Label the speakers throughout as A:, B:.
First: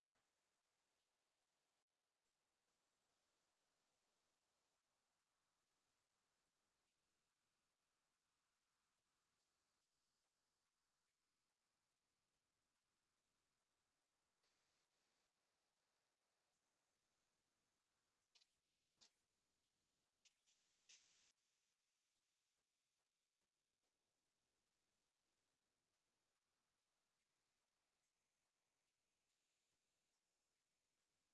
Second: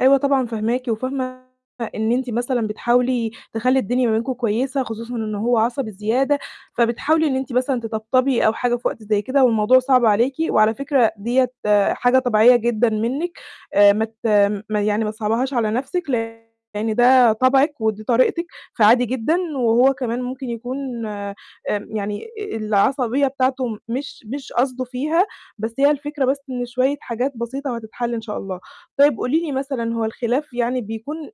A: أيوه طبعًا فاهماكِ، وفاهمة إن أنتِ مثلًا بتحاولي تخلّي الدنيا ما بينكم كويسة خصوصًا إن هو عصبي زيادة، فبتحاولي إن أنتِ مثلًا تطبطبي أو حاجة في وقت زي كده والموضوع صعب عليكِ، وعلى فكرة ديّة حاجة طبيعية جدًا منِّك آآ ما ت يعني ما تصعبيهاش على نفْسِك لإن ده طبعِك ودي طريقتِك فعادي جدًا، وهو كمان ممكن يكون آمم يعني العصبية بتاعته مش مش قصده فيها، بس هي الفكرة بس إن شوية حاجات بسيطة وهتتحل إن شاء الله. طيب قولي لي مثلًا هو الخلاف يعني بيكون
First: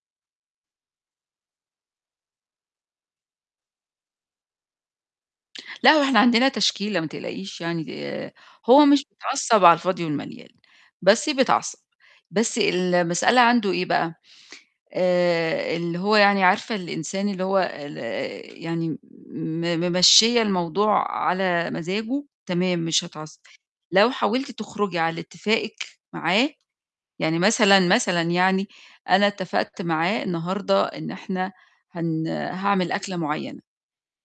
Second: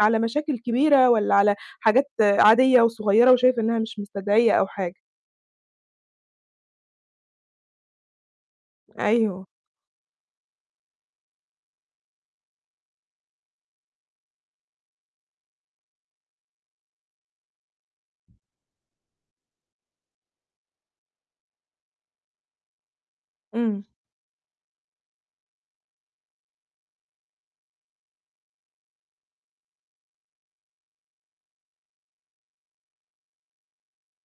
A: على مشاكل كبيرة والّا على حاجات عادية وصغيّرة وشايفة إنّها مش مستدعية أو حاجة؟
B: لأ، هو إحنا عندنا تشكيلة ما تقلقيش يعني آآ، هو مش
A: أيوه.
B: بيتعصّب على الفاضي والمليان بس بيتعصّب، بس المسألة عنده إيه بقى، آآ اللي هو يعني عارفة الإنسان اللي هو ال يعني م ممشّية الموضوع على مزاجه، تمام مش هيتعصّب،
A: إمم.
B: لو حاولتِ تخرجي على اتفاقِك معاه يعني مثلًا، مثلًا يعني أنا اتفقت معاه النهارده إن إحنا هن هاعمل أكلة معيّنة،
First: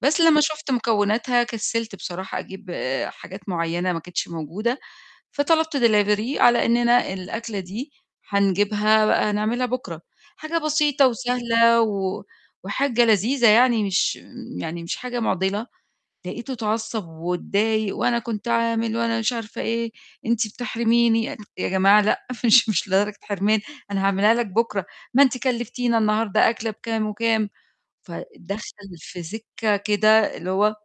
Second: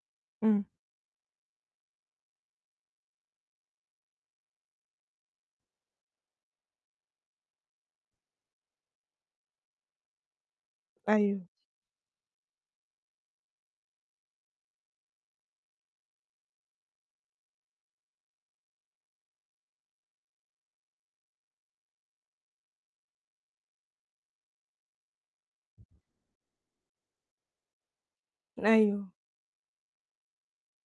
B: بس لمّا
A: إمم.
B: شُفت مكوناتها كسّلت بصراحة أجيب حاجات معيّنة ما كانتش موجودة، فطلبت delivery على إنّنا الأكلة دي هنجيبها بقى نعملها بُكرة، حاجة بسيطة
A: أيوه.
B: وسهلة و وحاجة لذيذة يعني مش يعني مش حاجة مُعضلة، لقيته اتعصّب واتضايق وأنا كنت عامل وأنا مش عارفة إيه، أنتِ بتحرميني، يا جماعة لأ، مش مش لدرجة حرمان، أنا هاعملها لك بُكرة، ما أنتِ كلّفتينا النهارده أكلة بكام وكام، فدَخَل
A: أيوه.
B: في سكّة كده اللي هو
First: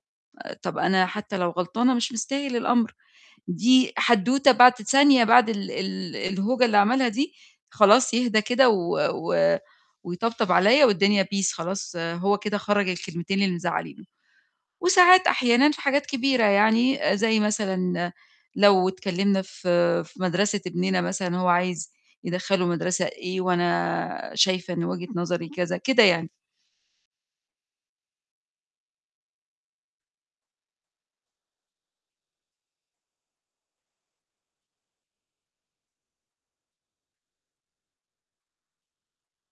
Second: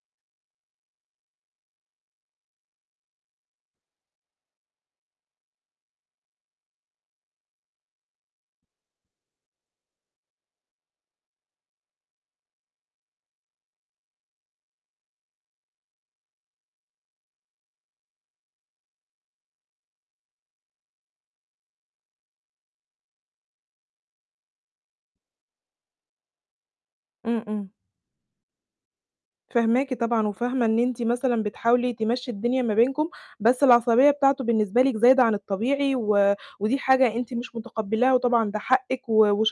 B: طَب أنا حتّى لو غلطانة مش مستاهل الأمر، دي حدوتة بعد ثانية بعد ال ال الهوجة اللي عملها دي خلاص يهدى كده و و ويطبطب عليَّ والدنيا peace خلاص، هو كده خرَّج الكلمتين اللي مزعّلينه، وساعات أحيانًا في حاجات كبيرة يعني زي مثلًا لو اتكلّمنا في في مَدرسة ابننا مثلًا هو عايز يدخَّله مَدرسة إيه وأنا شايفة إن وجهة نظري كذا، كده يعني.
A: إمم، إمم. فاهماكِ طبعًا وفاهمة إن أنتِ مثلًا بتحاولي تمشّي الدنيا ما بينكم، بس العصبية بتاعته بالنسبة لِك زايدة عن الطبيعي و ودي حاجة أنتِ مش متقبلاها وطبعًا ده حقِك و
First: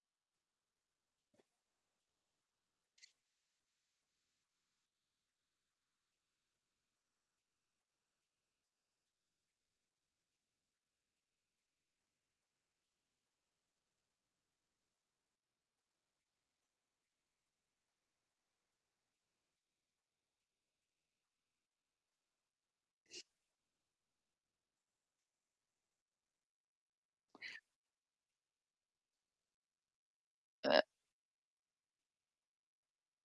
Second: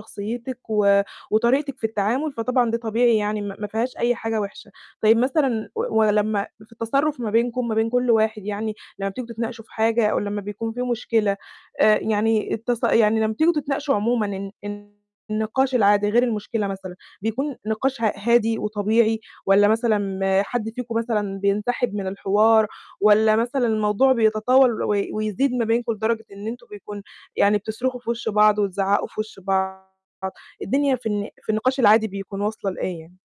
A: وشخصيّتِك و وطريقتِك في التعامل، فطبعًا ده طبيعي يعني ما ما فيهاش أي حاجة وحشة. طيب مثلًا و ولمّا في التصرف ما بينكم ما بين كلّ واحد يعني لمّا بتيجوا تتناقشوا في حاجة أو لمّا بيكون في مشكلة، آآ يعني التص يعني لمّا بتيجوا تتناقشوا عمومًا الن النقاش العادي غير المشكلة مثلًا، بيكون نقاش ه هادي وطبيعي؟ والّا مثلًا حد فيكم مثلًا بينسحب من الحوار؟ والّا مثلًا الموضوع بيتطاول وي ويزيد ما بينكم لدرجة إن أنتم بيكون يعني بتصرخوا في وش بعض وتزعّقوا في وش بعض؟ الدنيا في الن في النقاش العادي بيكون واصلة لإيه يعني؟